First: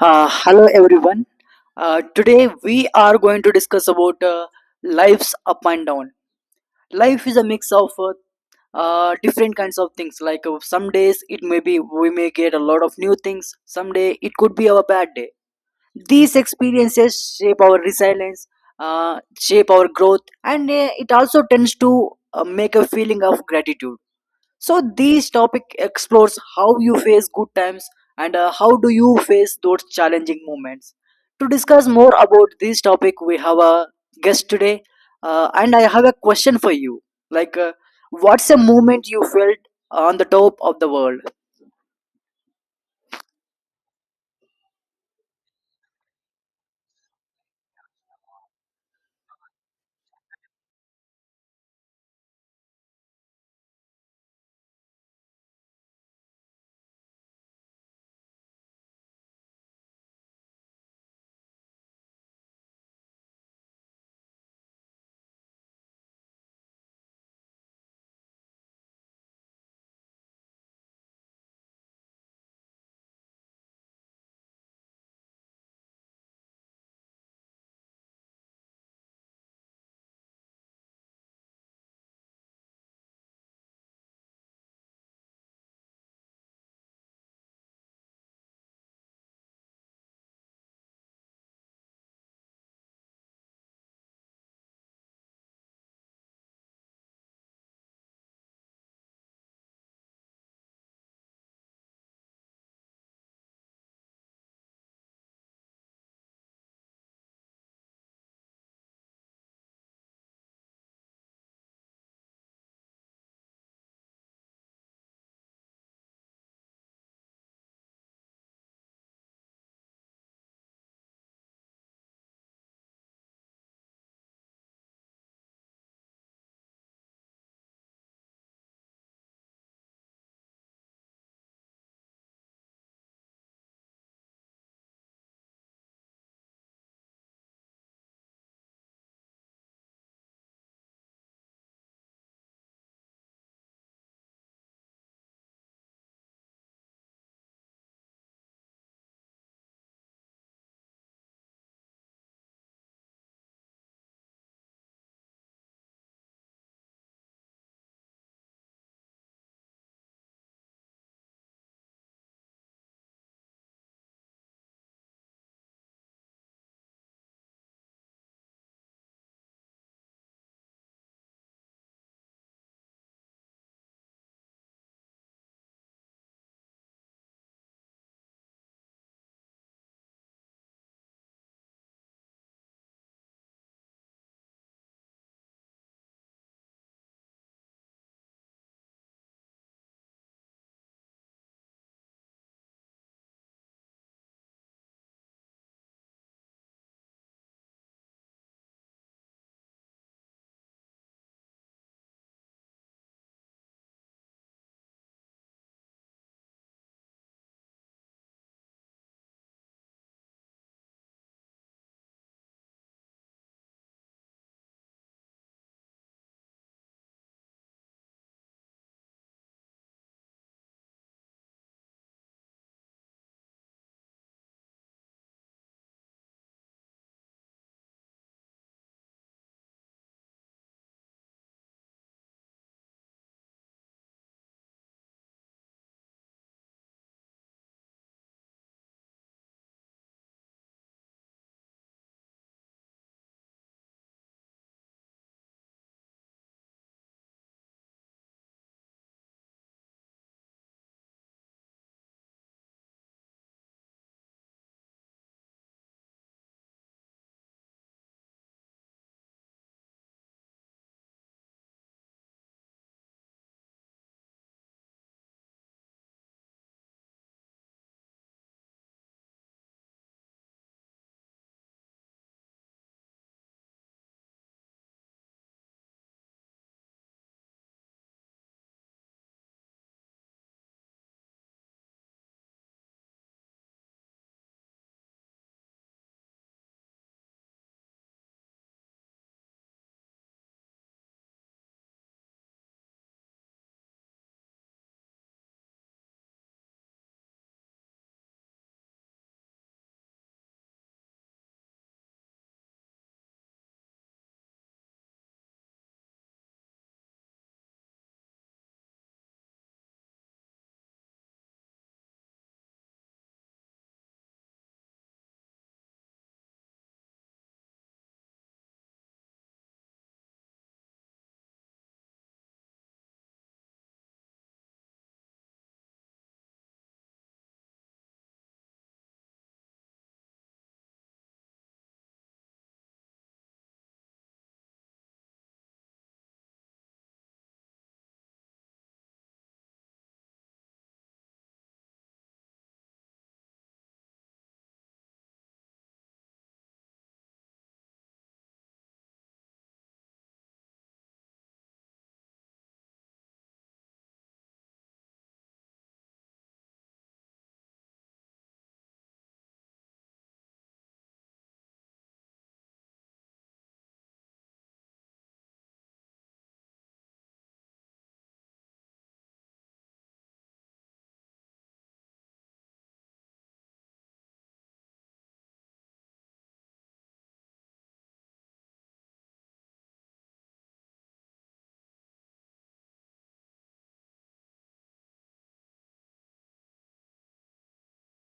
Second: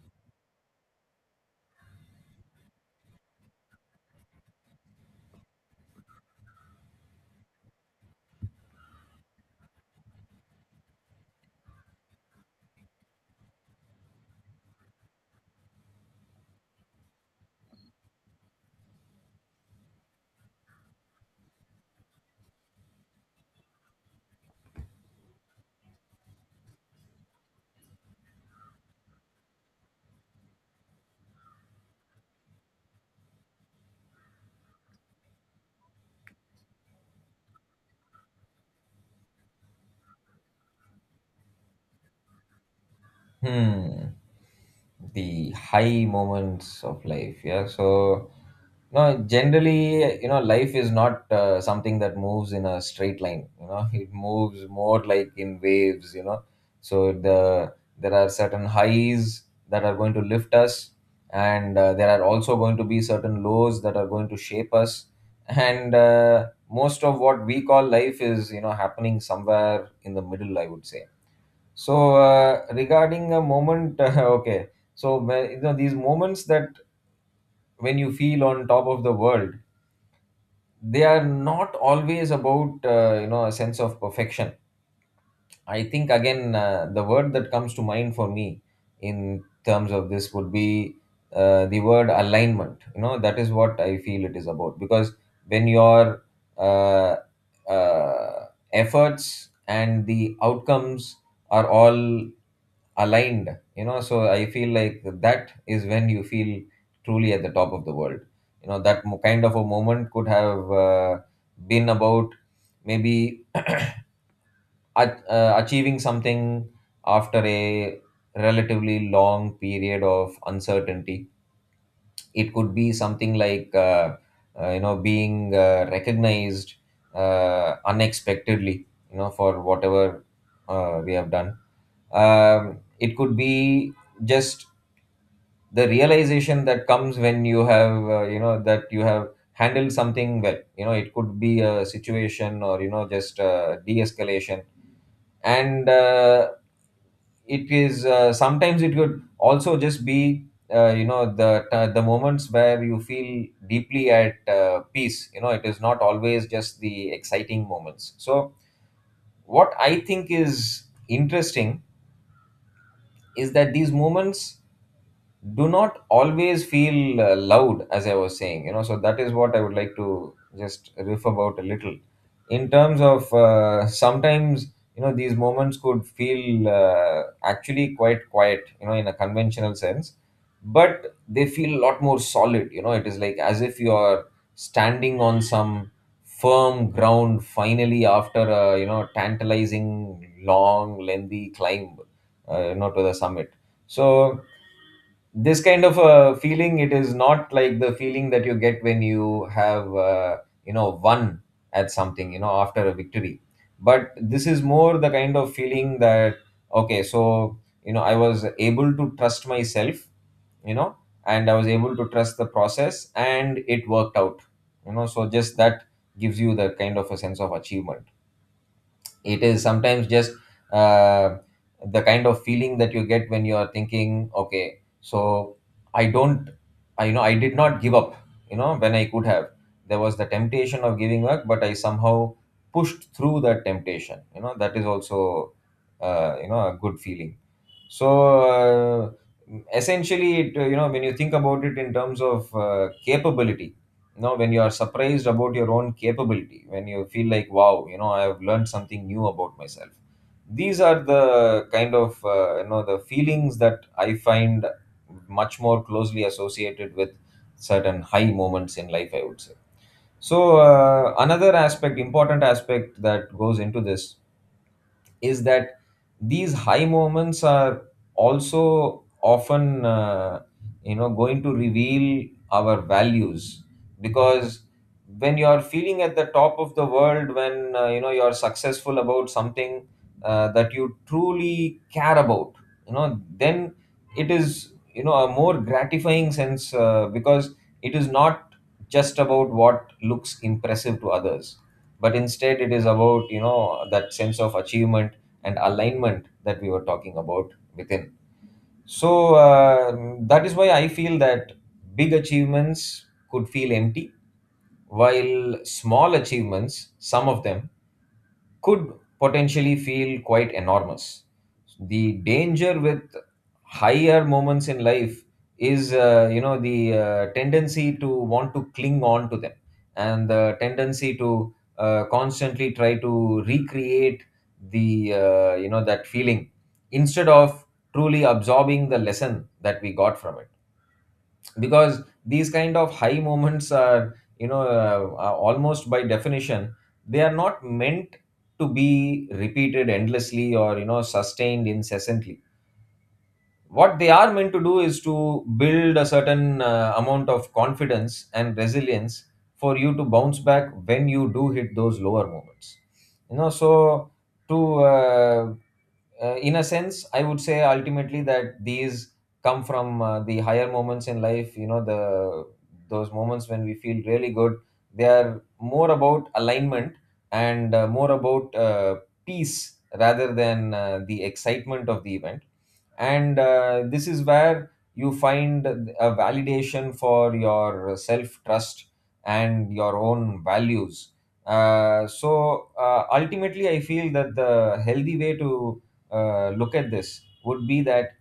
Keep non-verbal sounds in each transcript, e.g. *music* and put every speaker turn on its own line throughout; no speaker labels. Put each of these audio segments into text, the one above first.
Hello everyone. Today we are going to discuss about life's up and down. Life is a mix of different kinds of things. Like some days it may be we may get a lot of new things. Some day it could be our bad day. These experiences shape our resilience, shape our growth, and it also tends to make a feeling of gratitude. So this topic explores how you face good times and how do you face those challenging moments. To discuss more about this topic, we have a guest today, and I have a question for you. Like, what's a moment you felt on the top of the world?
Hmm, the high moments of life. Yeah. So, no, generally, you know, life is not something that moves in a straight line. You know, *laughs* it moves more like in waves. You know, so there are certain highs that are going to lift us, and there are also going to be certain lows that are going to shape us. And most of what we call life is, you know, happening somewhere in the middle, I would say. So regarding a moment, *laughs* okay. You know, these moments that when you feel on top of the world, they are not always about you know, a sense of perfection. I think again the word that comes to mind for me in terms of this would be the word alignment. You know, that is what I feel it is about, because when your uh, uh, efforts and the outcomes are all aligned, you know, so I feel like that is when you feel truly at the top of the world. You know, kind of a moment could have been about maybe achieving something after a relatively long period of uncertainty. It could be something like you know, being recognized unexpectedly, you know, for whatever we have done. It could be just the realization that comes when you have you know, that you have handled something well. You know, it could be a situation, or you know, just de-escalation. And it is sometimes, it could also just be you know, the moments where you feel deeply at peace. You know, it is not always just the exciting moments. So what I think is interesting is that these moments do not always feel loud, as I was saying. You know, so that is what I would like to just riff about a little, in terms of sometimes, you know, these moments could feel actually quite quiet, you know, in a conventional sense, but they feel a lot more solid. You know, it is like as if you are standing on some firm ground finally, after a, you know, tantalizing long lengthy climb you know, to the summit. So this kind of a feeling, it is not like the feeling that you get when you have you know, won at something, you know, after a victory. But this is more the kind of feeling that, okay, so, you know, I was able to trust myself, you know, and I was able to trust the process, and it worked out. You know, so just that gives you the kind of a sense of achievement. It is sometimes just uh, the kind of feeling that you get when you are thinking, okay, so I don't, I you know, I did not give up, you know, when I could have. There was the temptation of giving up, but I somehow pushed through that temptation. You know, that is also, you know, a good feeling. So essentially, it, you know, when you think about it in terms of capability, you know, when you are surprised about your own capability, when you feel like, wow, you know, I have learned something new about myself, these are the kind of you know, the feelings that I find much more closely associated with certain high moments in life, I would say. So another aspect, important aspect that goes into this is that these high moments are also often you know, going to reveal our values, because when you are feeling at the top of the world, when you know, you are successful about something that you truly care about, you know, then it is, you know, a more gratifying sense because it is not just about what looks impressive to others, but instead it is about, you know, that sense of achievement and alignment that we were talking about within. So that is why I feel that big achievements could feel empty, while small achievements, some of them, could potentially feel quite enormous. The danger with higher moments in life is you know, the tendency to want to cling on to them, and the tendency to constantly try to recreate the you know, that feeling, instead of truly absorbing the lesson that we got from it, because these kind of high moments are, you know, are almost by definition, they are not meant to be repeated endlessly or, you know, sustained incessantly. What they are meant to do is to build a certain amount of confidence and resilience for you to bounce back when you do hit those lower moments. You know, so to in a sense, I would say ultimately that these come from the higher moments in life. You know, the those moments when we feel really good, they are more about alignment, and more about peace, rather than the excitement of the event. And this is where you find a validation for your self trust and your own values. So ultimately, I feel that the healthy way to look at this would be that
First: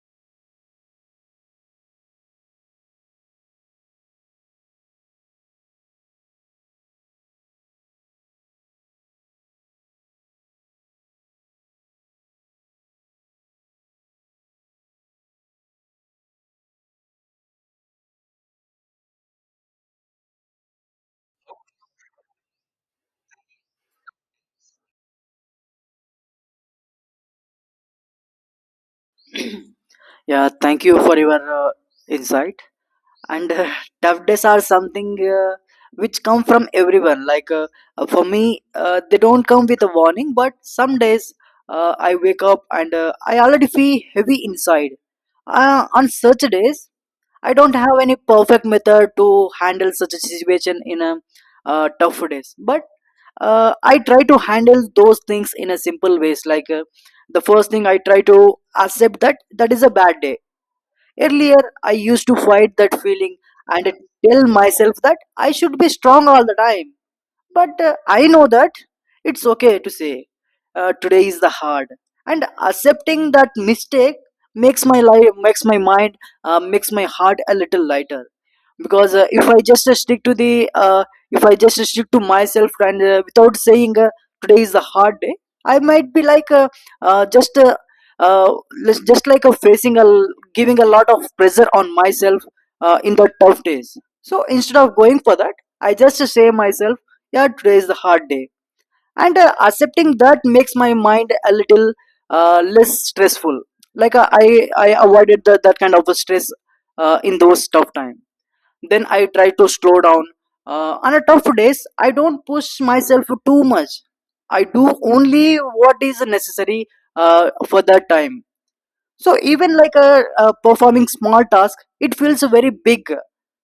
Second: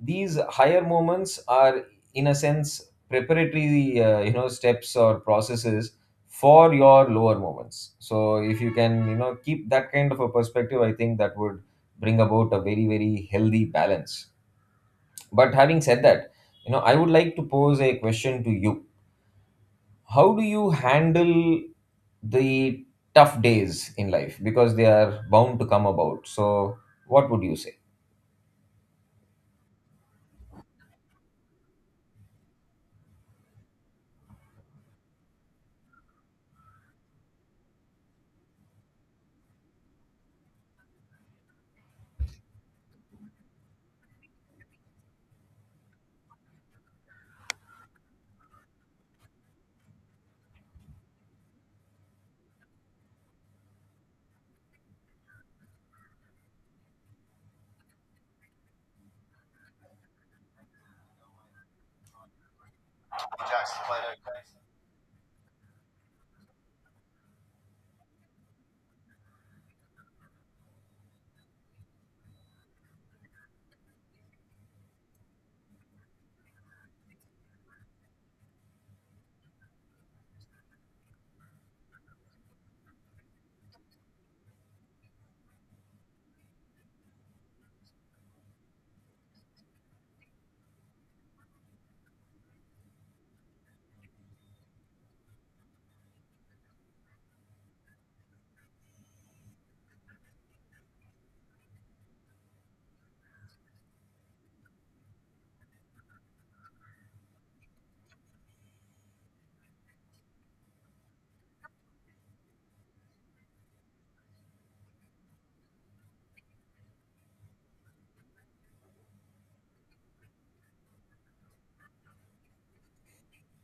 these higher moments are, in a sense, preparatory you know, steps or processes for your lower moments. So if you can, you know, keep that kind of a perspective, I think that would bring about a very, very healthy balance. But having said that, you know, I would like to pose a question to you. How do you handle the tough days in life, because they are bound to come about? So what would you say?
Yeah, thank you for your uh, insight. And *laughs* tough days are something which come from everyone. Like for me they don't come with a warning, but some days I wake up and I already feel heavy inside. On such days I don't have any perfect method to handle such a situation in a tough days, but I try to handle those things in a simple ways. Like the first thing I try to accept that that is a bad day. Earlier, I used to fight that feeling and tell myself that I should be strong all the time. But I know that it's okay to say, today is the hard. And accepting that mistake makes my life, makes my mind, makes my heart a little lighter. Because if I just stick to the uh, if I just stick to myself and without saying today is a hard day, I might be like just uh, just like a facing a giving a lot of pressure on myself in the tough days. So instead of going for that, I just say myself, yeah, today is the hard day. And accepting that makes my mind a little less stressful. Like I I avoided that kind of a stress in those tough times. Then I try to slow down. On a tough days I don't push myself too much. I do only what is necessary for that time. So even like a performing small task it feels very big.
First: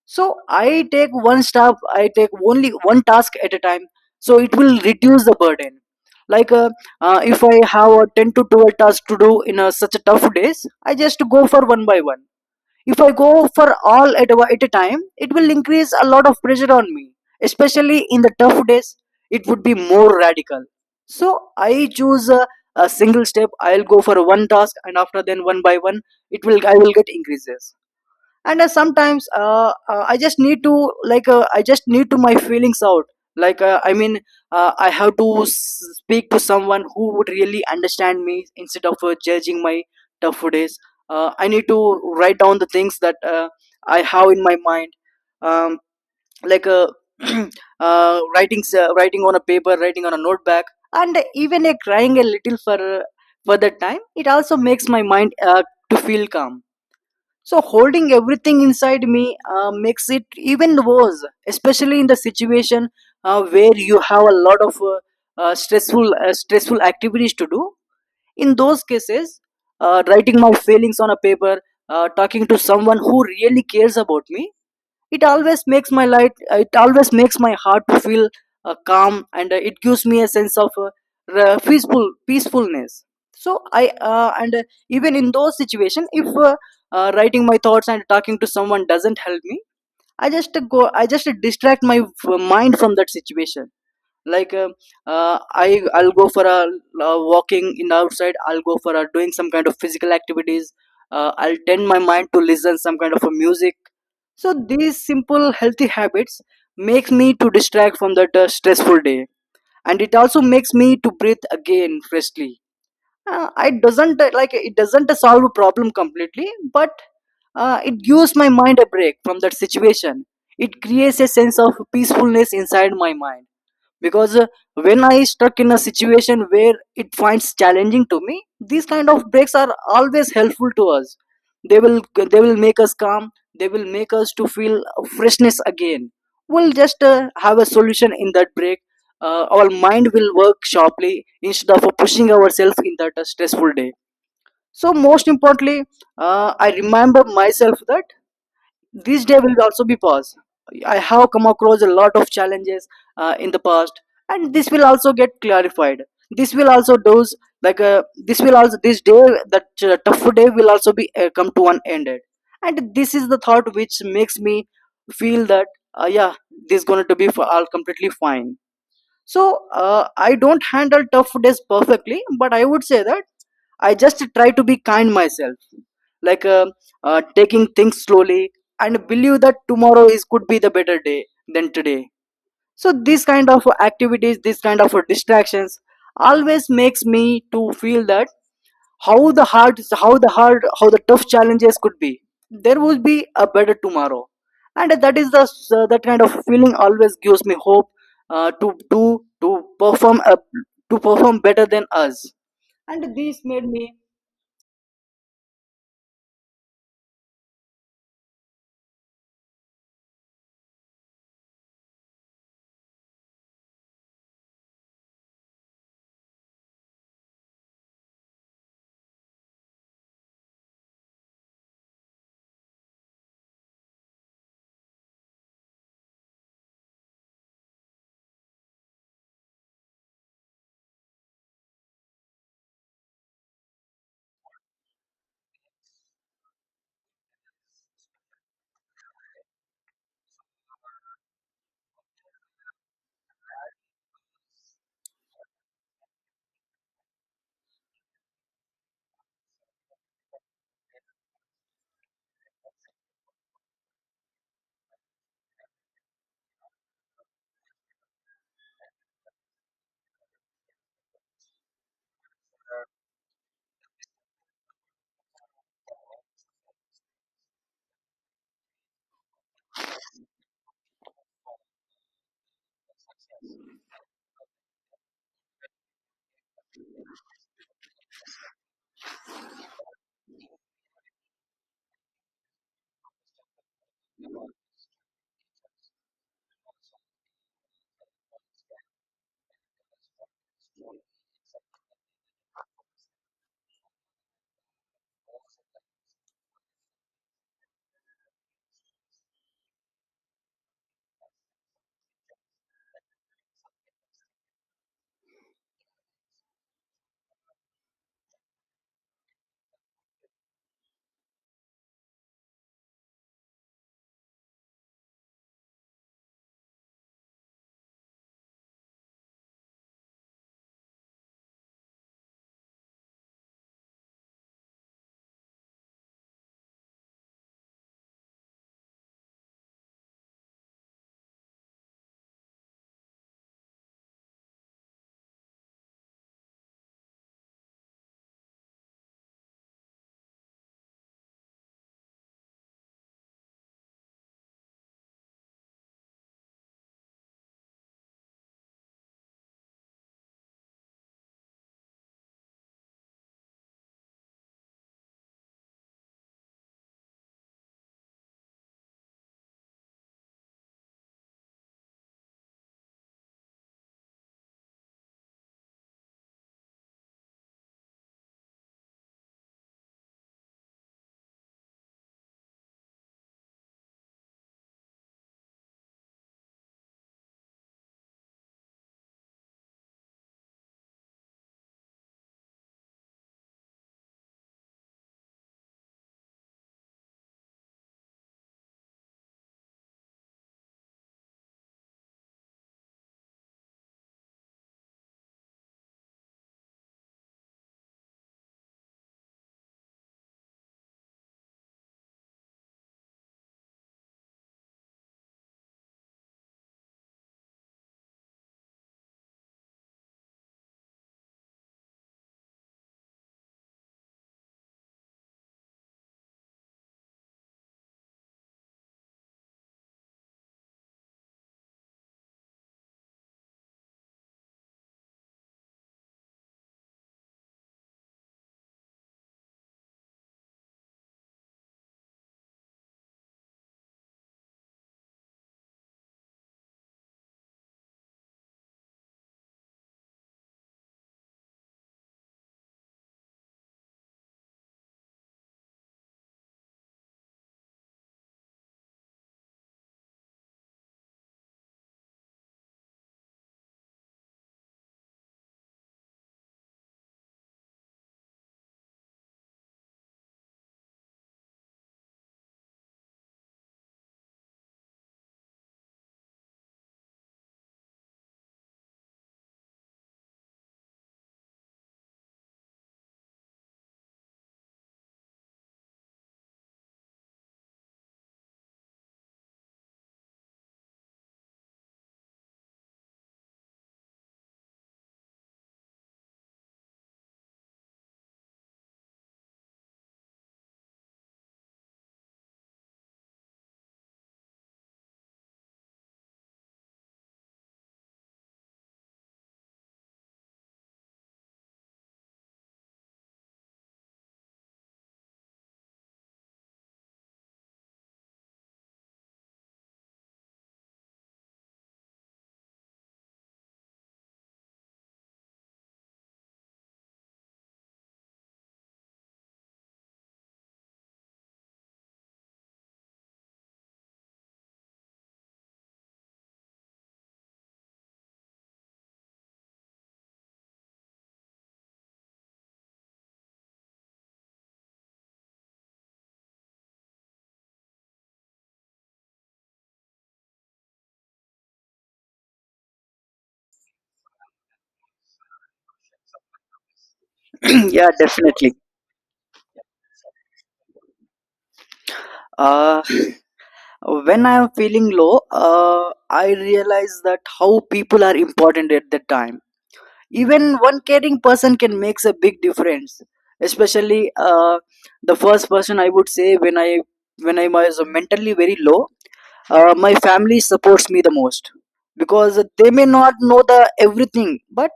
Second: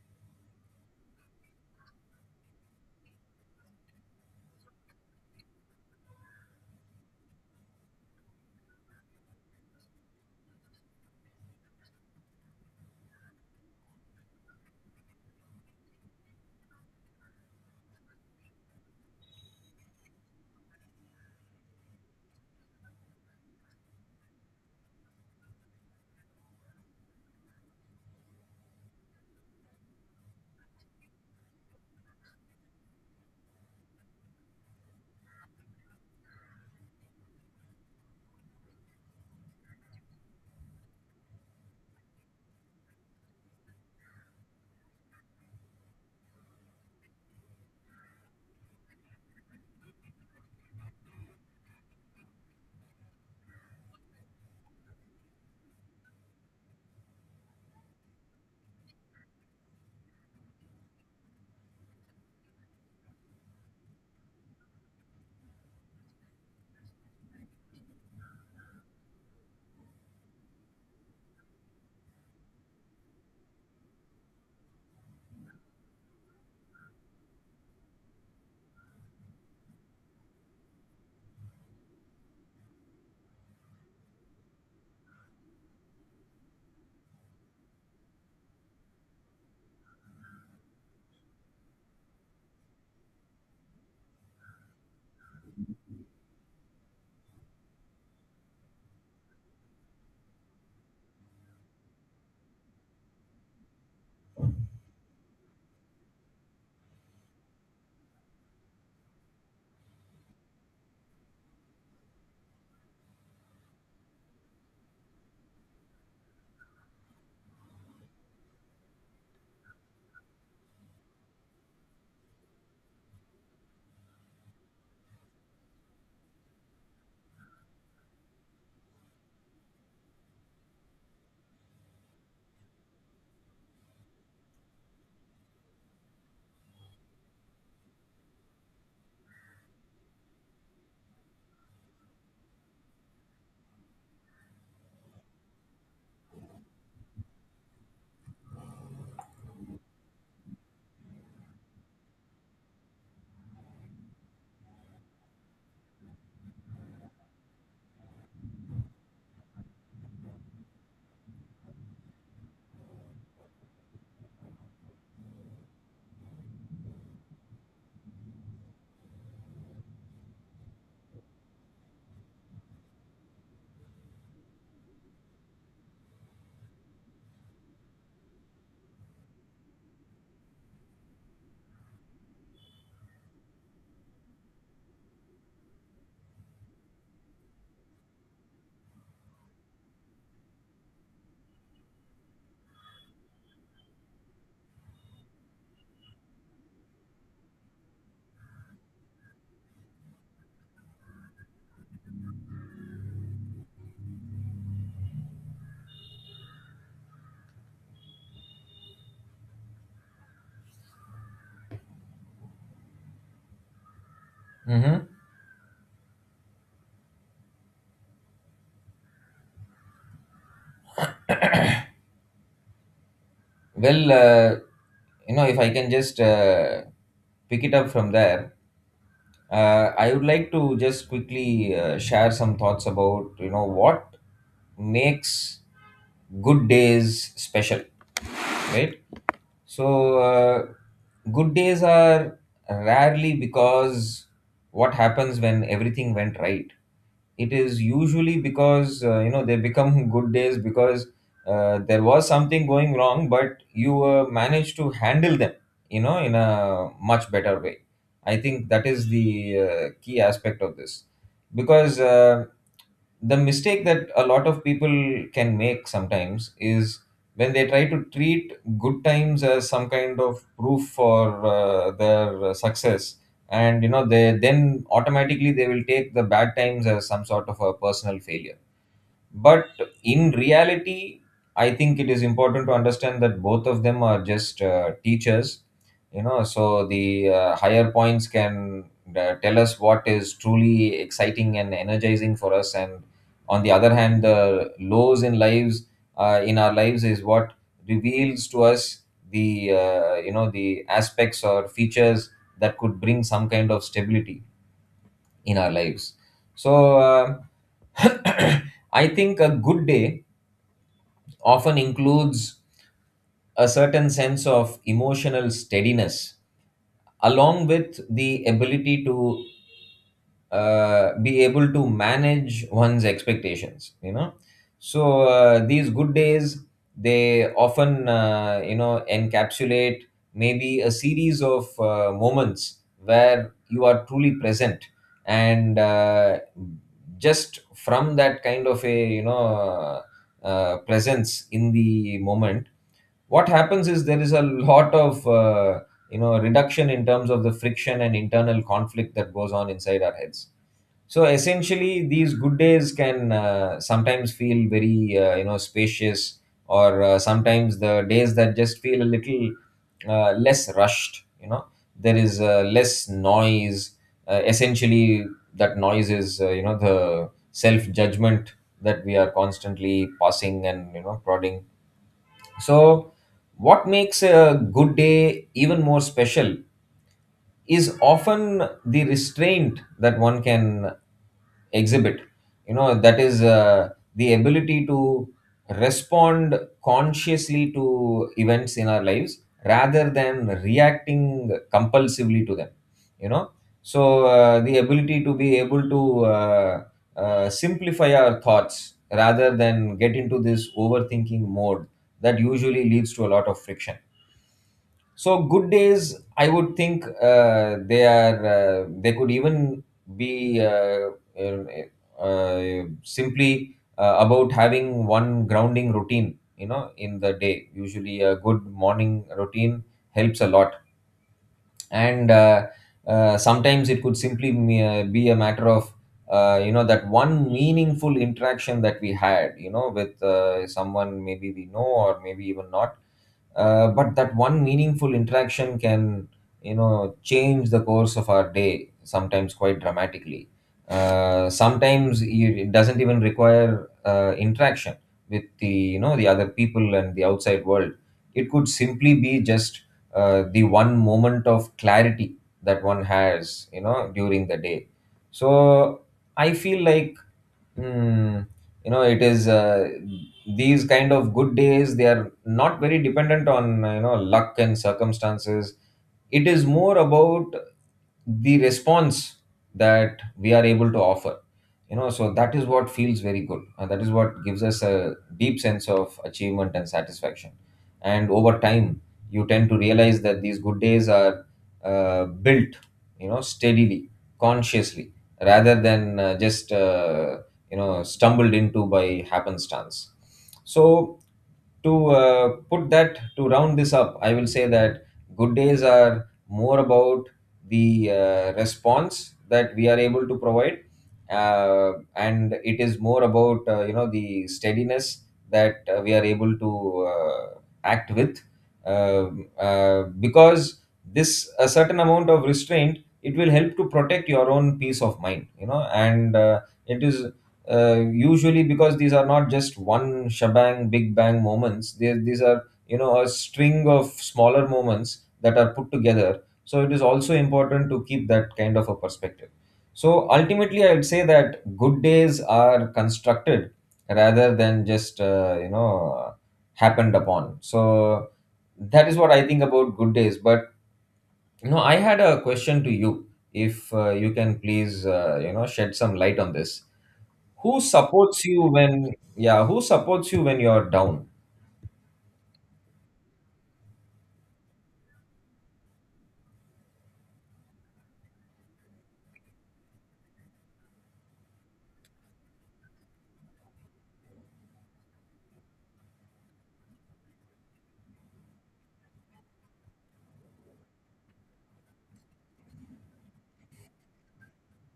So I take one step, I take only one task at a time, so it will reduce the burden. Like if I have a 10 to 12 tasks to do in such a tough days I just go for one by one. If I go for all at a time, it will increase a lot of pressure on me. Especially in the tough days, it would be more radical. So I choose a single step. I'll go for one task, and after then one by one, it will I will get increases. And sometimes I just need to, like I just need to my feelings out. Like I mean I have to speak to someone who would really understand me instead of judging my tough days. I need to write down the things that I have in my mind. um, like *clears throat* writing writing on a paper, writing on a notebook. And even crying a little for that time, it also makes my mind to feel calm. So holding everything inside me makes it even worse, especially in the situation where you have a lot of stressful stressful activities to do. In those cases, writing my feelings on a paper, talking to someone who really cares about me, it always makes my light, it always makes my heart to feel calm. And it gives me a sense of peaceful peacefulness. So I and even in those situations, if writing my thoughts and talking to someone doesn't help me, I just go, I just distract my mind from that situation. Like uh, I I'll go for a walking in the outside, I'll go for doing some kind of physical activities. I'll tend my mind to listen some kind of a music. So these simple healthy habits makes me to distract from that stressful day, and it also makes me to breathe again freshly. It doesn't like it doesn't solve a problem completely, but it gives my mind a break from that situation. It creates a sense of peacefulness inside my mind. Because when I stuck in a situation where it finds challenging to me, these kind of breaks are always helpful to us. They will they will make us calm, they will make us to feel freshness again. We'll just have a solution in that break. Our mind will work sharply instead of pushing ourselves in that stressful day. So most importantly, I remember myself that this day will also be past. I have come across a lot of challenges in the past, and this will also get clarified. This will also those like this will also this day, that tough day will also be come to an end. And this is the thought which makes me feel that yeah, this is going to be for all completely fine. So I don't handle tough days perfectly, but I would say that I just try to be kind myself, like taking things slowly and believe that tomorrow is could be the better day than today. So this kind of activities, this kind of distractions, always makes me to feel that how the hard how the tough challenges could be, there would be a better tomorrow. And that is the that kind of feeling always gives me hope to do to perform to perform better than us. And this made me
Hmm. Well, you know, if I can just pick it up from there, I would like to just quickly share some thoughts about, you know, what makes good days special, right? So, good days are rarely, because what happens when everything went right, it is usually because you know, they become *laughs* good days because there was something going wrong, but you managed to handle them, you know, in a much better way. I think that is the key aspect of this, because the mistake that a lot of people can make sometimes is when they try to treat good times as some kind of proof for their success, and you know, they then automatically, they will take the bad times as some sort of a personal failure. But in reality, I think it is important to understand that both of them are just teachers. You know, so the higher points can tell us what is truly exciting and energizing for us, and on the other hand, the lows in lives, in our lives, is what reveals to us the you know, the aspects or features that could bring some kind of stability in our lives. So uh, *coughs* *clears throat* I think a good day often includes a certain sense of emotional steadiness, along with the ability to be able to manage one's expectations. You know, so these good days, they often you know, encapsulate maybe a series of moments where you are truly present, and just from that kind of a, you know, presence in the moment, what happens is there is a lot of you know, reduction in terms of the friction and internal conflict that goes on inside our heads. So essentially, these good days can sometimes feel very you know, spacious, or sometimes the days that just feel a little less rushed. You know, there is less noise. Essentially, that noise is you know, the self judgment that we are constantly passing and, you know, prodding. So, what makes a good day even more special is often the restraint that one can exhibit. You know, that is the ability to respond consciously to events in our lives, rather than reacting compulsively to them. You know, so the ability to be able to simplify our thoughts, rather than get into this overthinking mode that usually leads to a lot of friction. So good days, I would think, they are they could even be simply about having one grounding routine. You know, in the day, usually a good morning routine helps a lot and sometimes it could simply be a matter of you know, that one meaningful interaction that we had, you know, with someone maybe we know or maybe even not. But that one meaningful interaction can, you know, change the course of our day sometimes quite dramatically. Sometimes it doesn't even require interaction with the, you know, the other people and the outside world. It could simply be just the one moment of clarity that one has, you know, during the day. So I feel like, mm, you know, it is these kind of good days, they are not very dependent on, you know, luck and circumstances. It is more about the response that we are able to offer, you know. So that is what feels very good and that is what gives us a deep sense of achievement and satisfaction. And over time you tend to realize that these good days are built, you know, steadily, consciously, rather than just you know, stumbled into by happenstance. So to put that to round this up, I will say that good days are more about the response that we are able to provide, and it is more about you know, the steadiness that we are able to uh, act with. Um, because this a certain amount of restraint, it will help to protect your own peace of mind, you know. And it is usually because these are not just one shebang, big bang moments. These are, you know, a string of smaller moments that are put together, so it is also important to keep that kind of a perspective. So ultimately I'd say that good days are constructed rather than just you know, happened upon. So that is what I think about good days. But you know, I had a question to you, if you can please you know, shed some light on this. Who
*clears throat* yeah,
supports you
definitely
when, yeah, who supports you when you're down?
uh, when I am feeling low I realize that how people are important at that time. Even one caring person can makes a big difference. Especially the first person I would say, when I was mentally very low, my family supports me the most. Because they may not know the everything, but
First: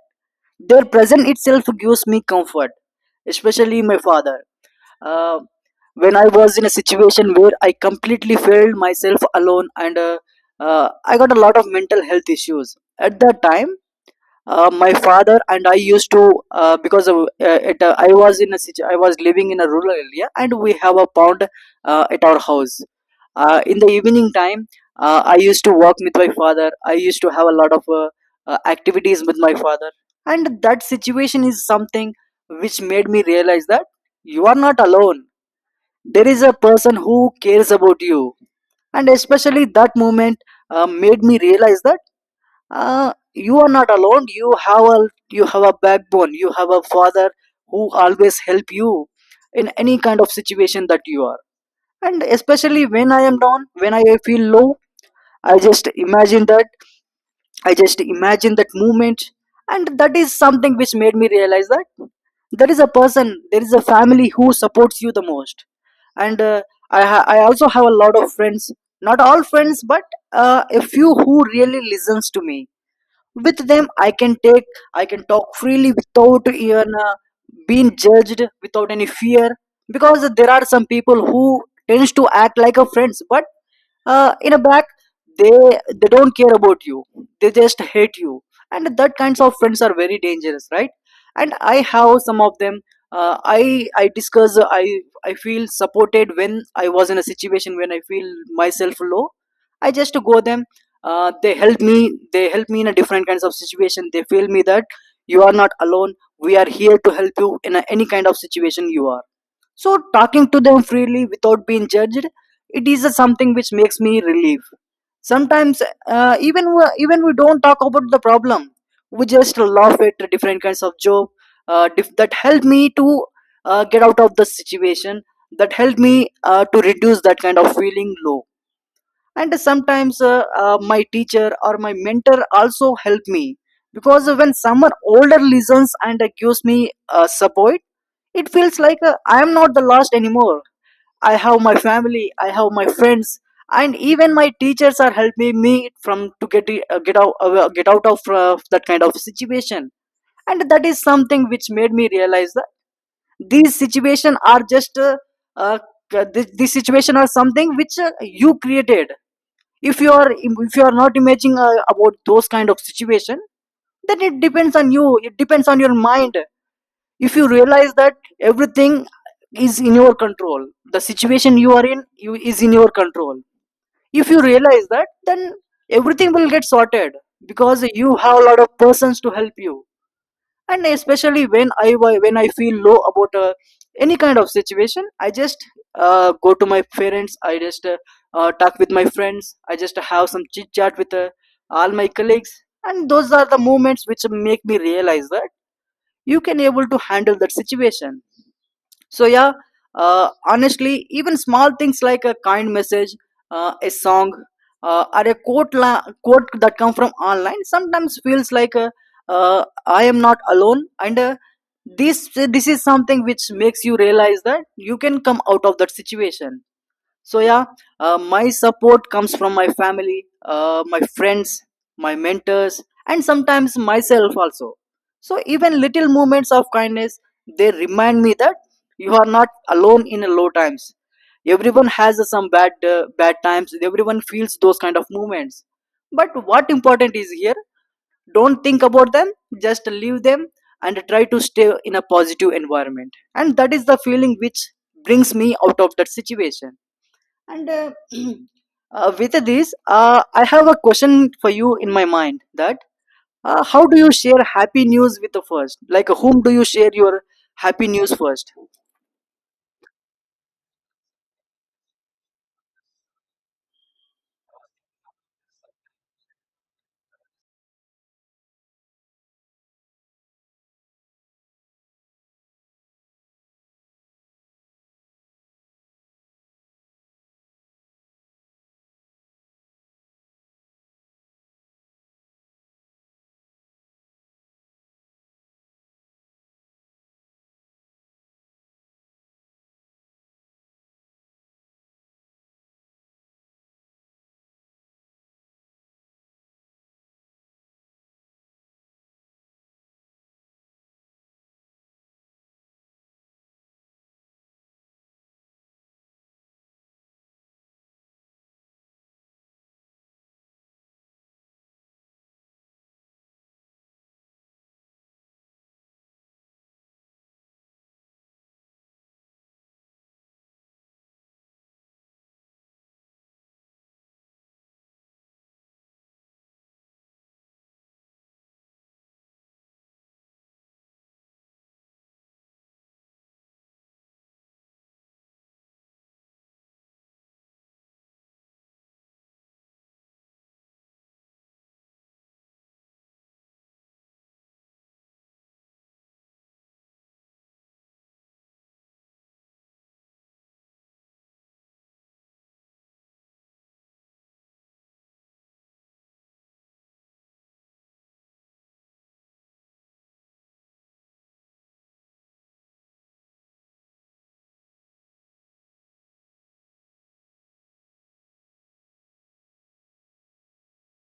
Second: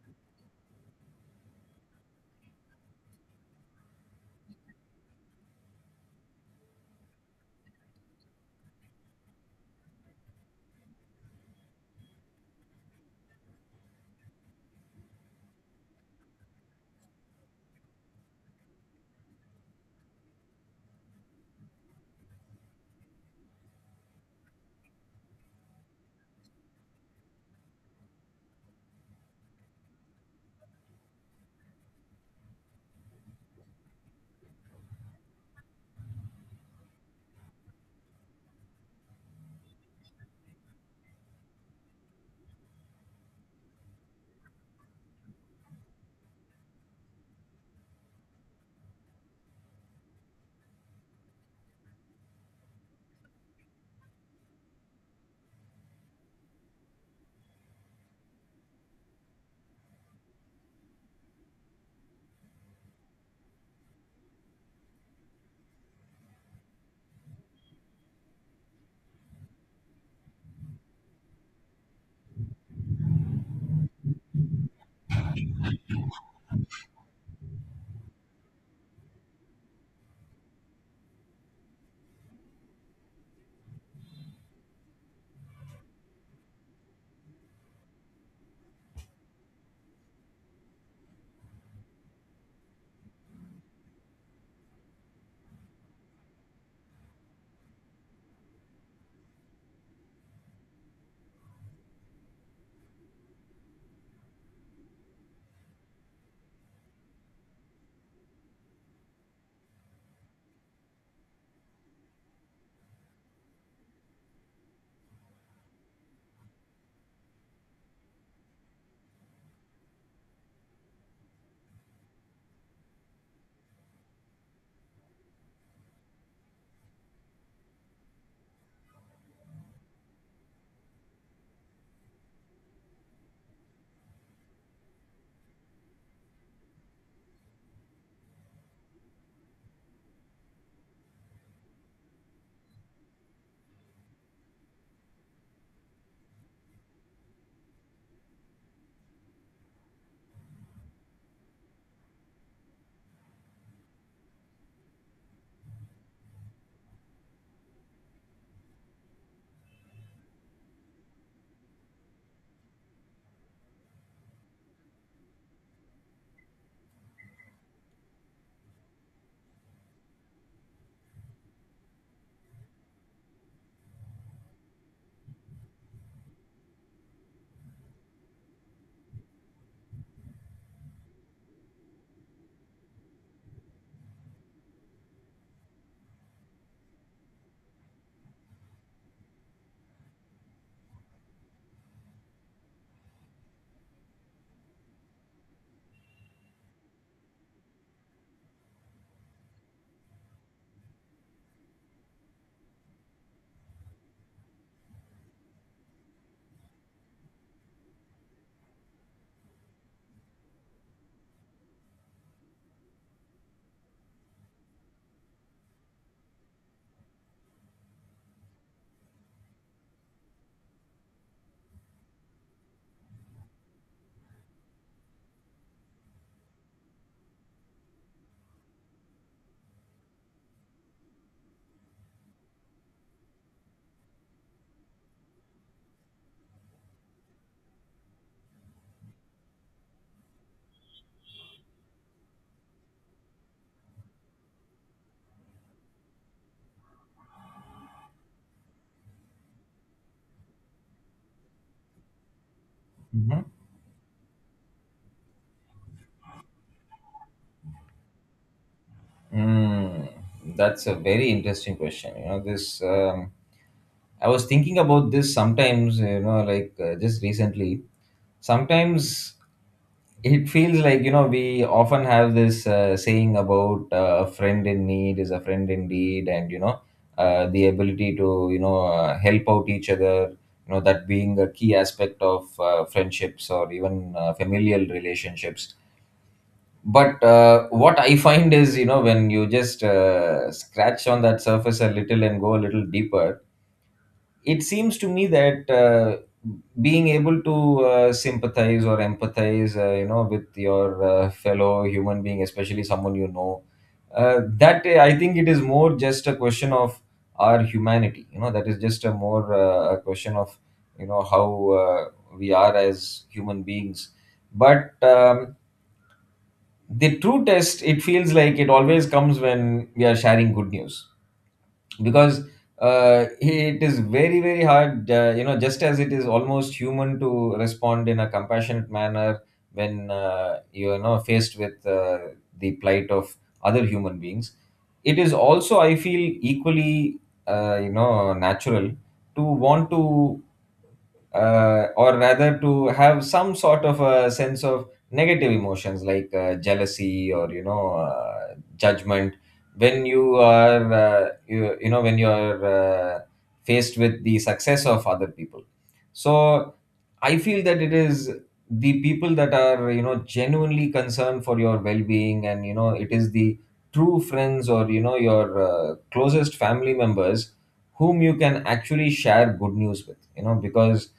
their presence itself gives me comfort. Especially my father. uh, when I was in a situation where I completely felt myself alone and I got a lot of mental health issues at that time, my father and I used to because of, I was in a I was living in a rural area and we have a pond at our house. In the evening time I used to walk with my father, I used to have a lot of activities with my father. And that situation is something which made me realize that you are not alone, there is a person who cares about you. And especially that moment made me realize that you are not alone, you have a backbone, you have a father who always help you in any kind of situation that you are. And especially when I am down, when I feel low, i just imagine that I just imagine that moment. And that is something which made me realize that there is a person, there is a family who supports you the most. And I also have a lot of friends, not all friends, but a few who really listens to me. With them I can take, I can talk freely without even being judged, without any fear. Because there are some people who tends to act like a friends, but in a back they they don't care about you, they just hate you. And that kinds of friends are very dangerous, right? And I have some of them. I discuss I I feel supported when I was in a situation when I feel myself low, I just go them. They help me, they help me in a different kinds of situation. They feel me that you are not alone, we are here to help you in a, any kind of situation you are. So talking to them freely without being judged, it is a something which makes me relief. Sometimes even we don't talk about the problem, we just laugh at different kinds of joke. That help me to get out of the situation. That help me to reduce that kind of feeling low. And sometimes my teacher or my mentor also help me. Because when someone older Listens and gives me support. It feels like I am not the last anymore. I have my family, I have my friends, and even my teachers are helping me from to get I- get out of that kind of situation. And that is something which made me realize that these situation are just uh, this situation are something which you created. If you are not imagining about those kind of situation, then it depends on you, it depends on your mind. If you realize that everything is in your control, the situation you are in, is in your control. If you realize that, then everything will get sorted, because you have a lot of persons to help you. And especially when I feel low about any kind of situation, I just go to my parents, I just talk with my friends, I just have some chit chat with all my colleagues. And those are the moments which make me realize that you can able to handle that situation. So yeah, honestly, even small things like a kind message, a song, or a quote that come from online, sometimes feels like I am not alone. And this is something which makes you realize that you can come out of that situation. So yeah, my support comes from my family, my friends, my mentors, and sometimes myself also. So even little moments of kindness, they remind me that you are not alone in low times. Everyone has some bad times, everyone feels those kind of moments. But what important is here, don't think about them, just leave them, and try to stay in a positive environment. And that is the feeling which brings me out of that situation. And *clears throat* with this, I have a question for you in my mind that
Hmm.
how do you share happy news with the first? Like, whom do you share your happy news first?
Mm, that's a very interesting question. You know, this I was thinking about this sometimes, you know, like just recently. Sometimes it feels like, you know, we often have this saying about a friend in need is a friend indeed, and, you know, the ability to, you know, help out each other, you know, that being a key aspect of friendships or even familial relationships. But what I find is, you know, when you just scratch on that surface a little and go a little deeper, it seems to me that being able to sympathize or empathize, you know, with your fellow human being, especially someone you know, that I think it is more just a question of our humanity, you know. That is just a more a question of, you know, how uh, we are as human beings. But the true test, it feels like it always comes when we are sharing good news. Because it is very, very hard, you know, just as it is almost human to respond in a compassionate manner when you know, faced with the plight of other human beings, it is also, I feel, equally you know, natural to want to or rather to have some sort of a sense of negative emotions like jealousy or, you know, judgment when you are you know, when you are faced with the success of other people. So I feel that it is the people that are, you know, genuinely concerned for your well-being, and you know, it is the true friends, or you know, your closest family members, whom you can actually share good news with, you know, because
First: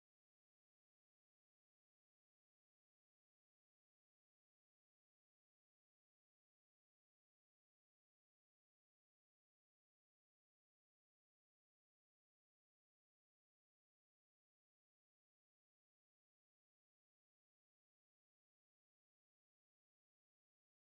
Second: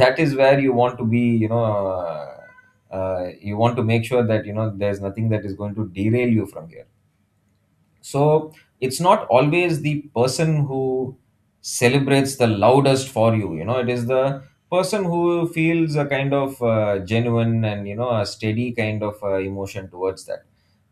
that is where you want to be, you know. You want to make sure that, you know, there's nothing that is going to derail you from here. So it's not always the person who celebrates the loudest for you. You know, it is the person who feels a kind of genuine and, you know, a steady kind of emotion towards that,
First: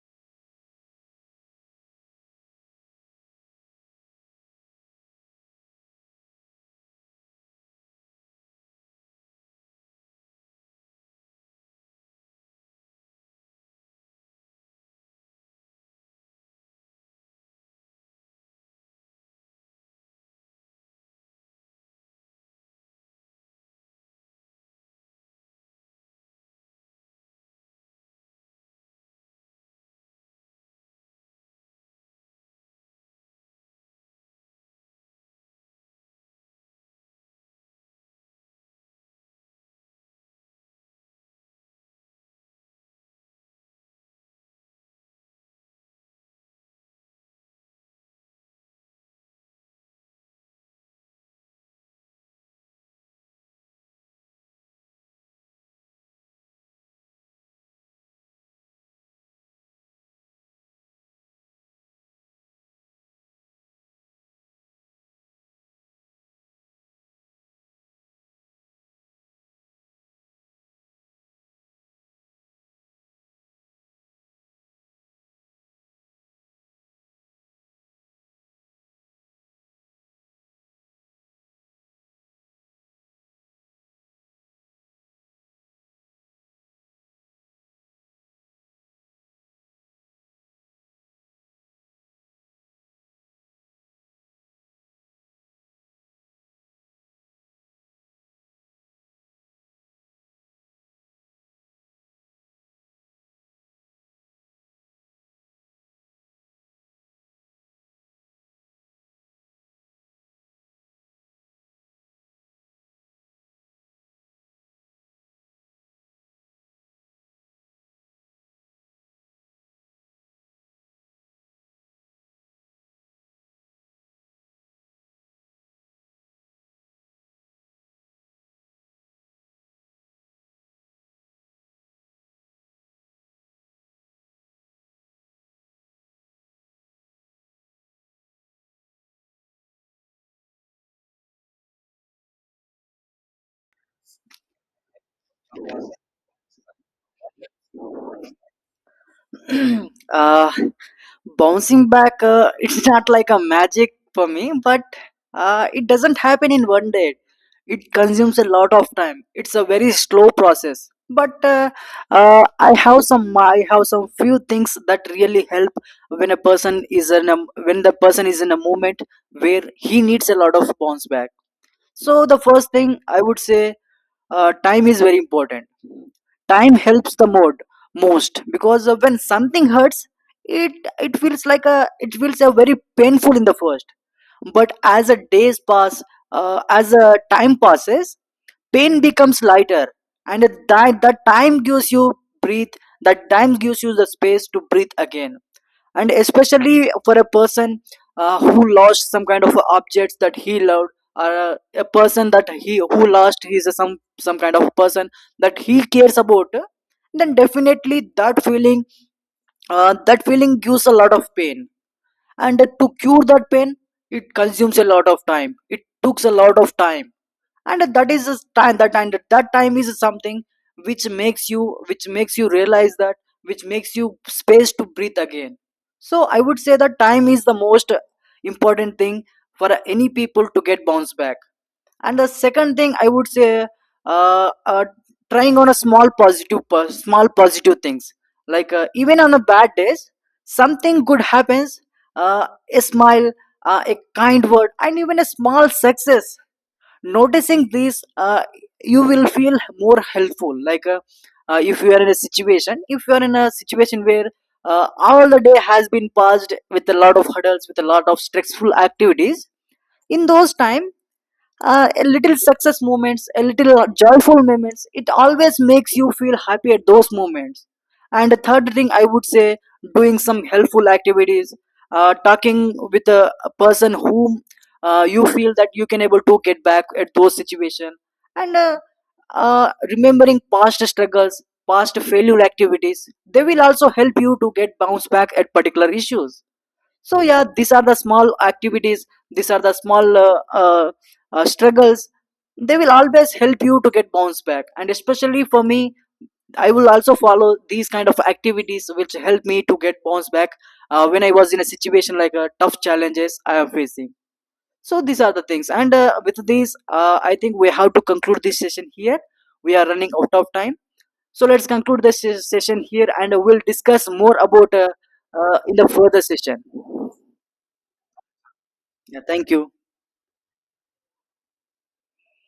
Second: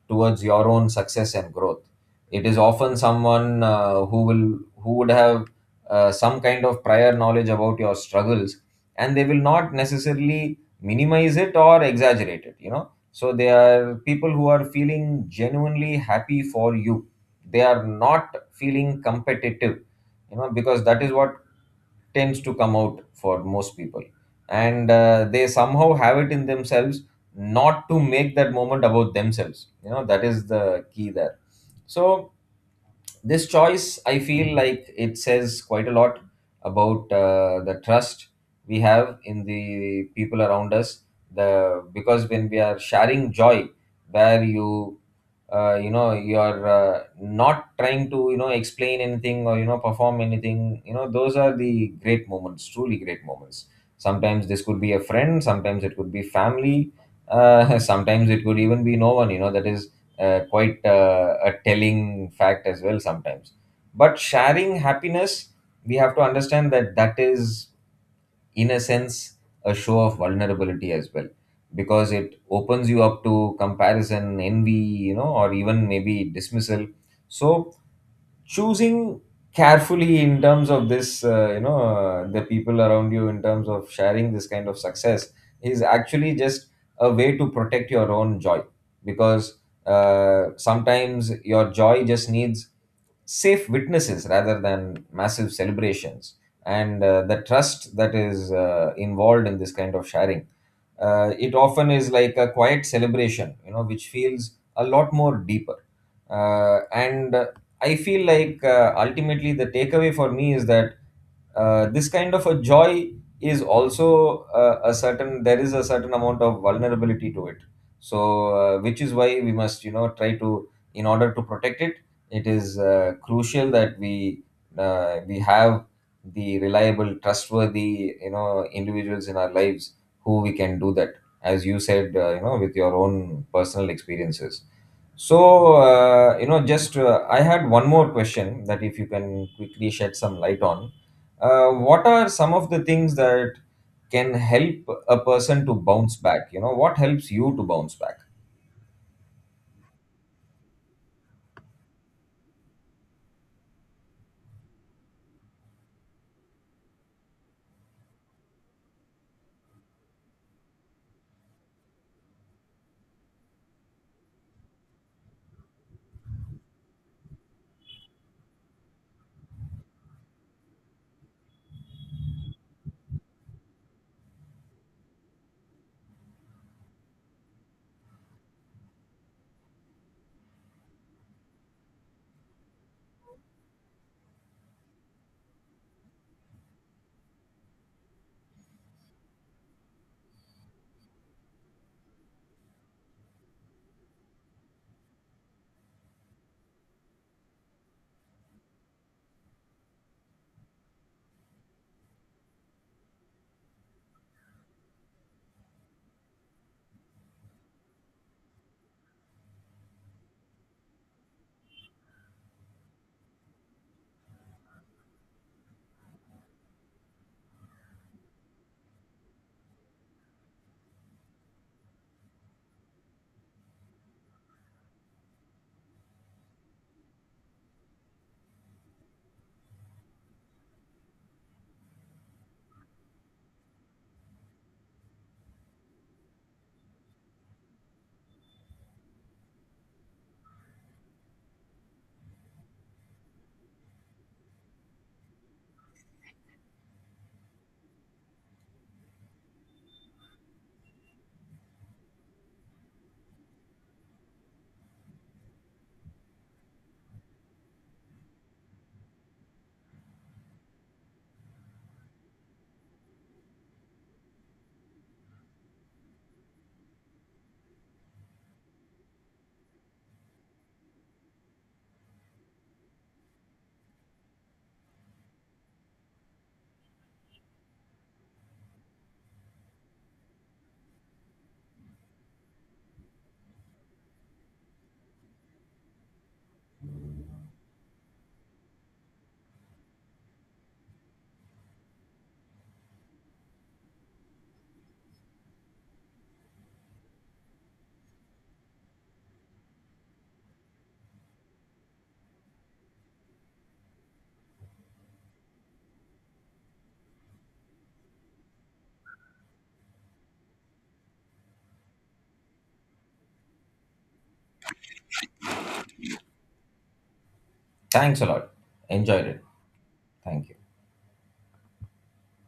towards your own success and growth. It is often someone who would have some kind of prior knowledge about your struggles, and they will not necessarily minimize it or exaggerate it, you know. So they are people who are feeling genuinely happy for you. They are not feeling competitive, you know, because that is what tends to come out for most people. And they somehow have it in themselves not to make that moment about themselves, you know. That is the key there. So this choice, I feel like, it says quite a lot about the trust we have in the people around us. The Because when we are sharing joy, where you you know, you are not trying to, you know, explain anything or, you know, perform anything, you know those are the great moments, truly great moments. Sometimes this could be a friend, sometimes it could be family, *laughs* sometimes it could even be no one, you know. That is quite a telling fact as well sometimes. But sharing happiness, we have to understand that that is, in a sense, a show of vulnerability as well, because it opens you up to comparison, envy, you know, or even maybe dismissal. So choosing carefully in terms of this, you know, the people around you in terms of sharing this kind of success, is actually just a way to protect your own joy. Because sometimes your joy just needs safe witnesses rather than massive celebrations. And the trust that is involved in this kind of sharing, it often is like a quiet celebration, you know, which feels a lot more deeper. And I feel like ultimately the takeaway for me is that this kind of a joy is also a certain there is a certain amount of vulnerability to it. So which is why we must, you know, try to, in order to protect it, it is crucial that we have the reliable, trustworthy, you know, individuals in our lives who we can do that, as you said, you know, with your own personal experiences. So you know, just I had one more question, that if you can quickly shed some light on what are some of the things that can help a person to bounce back, you know, what helps you to bounce back.
*clears throat* uh, bouncing back, *laughs* it's not like a magic for me, but it doesn't happen in one day it consumes a lot of time it's a very slow process but I have some few things that really help when a person is in a when the person is in a moment where he needs a lot of bounce back. So the first thing I would say, time is very important. Time helps the mode most, because when something hurts, it feels like a it feels a very painful in the first, but as the days pass, as a time passes, pain becomes lighter. And that time gives you breathe, that time gives you the space to breathe again. And especially for a person who lost some kind of objects that he loved, or a person that he who lost his some kind of person that he cares about, then definitely that feeling, that feeling gives a lot of pain. And to cure that pain, it consumes a lot of time, it takes a lot of time. And that is a time that and that time is something which makes you, which makes you realize that which makes you space to breathe again. So I would say that time is the most important thing for any people to get bounce back. And the second thing I would say, uh, uh, trying on a small positive po- small positive things. Like even on the bad days, something good happens, uh, a smile, a kind word, and even a small success. Noticing these you will feel more helpful. Like if you are in a situation if you are in a situation where all the day has been passed with a lot of hurdles, with a lot of stressful activities, in those time a little success moments, a little joyful moments, it always makes you feel happy at those moments. And the third thing I would say, doing some helpful activities, talking with a person whom you feel that you can able to get back at those situation. And uh, remembering past struggles, past failure activities, they will also help you to get bounce back at particular issues. So yeah, these are the small activities, these are the small struggles, they will always help you to get bounce back. And especially for me, I will also follow these kind of activities which help me to get bounce back when I was in a situation like tough challenges I am facing. So these are the things, and with these I think we have to conclude this session here, we are running out of time. So let's conclude this session here, and we'll discuss more about in the further session.
Thanks a lot.
Yeah,
Enjoyed it.
thank you.
Thank you.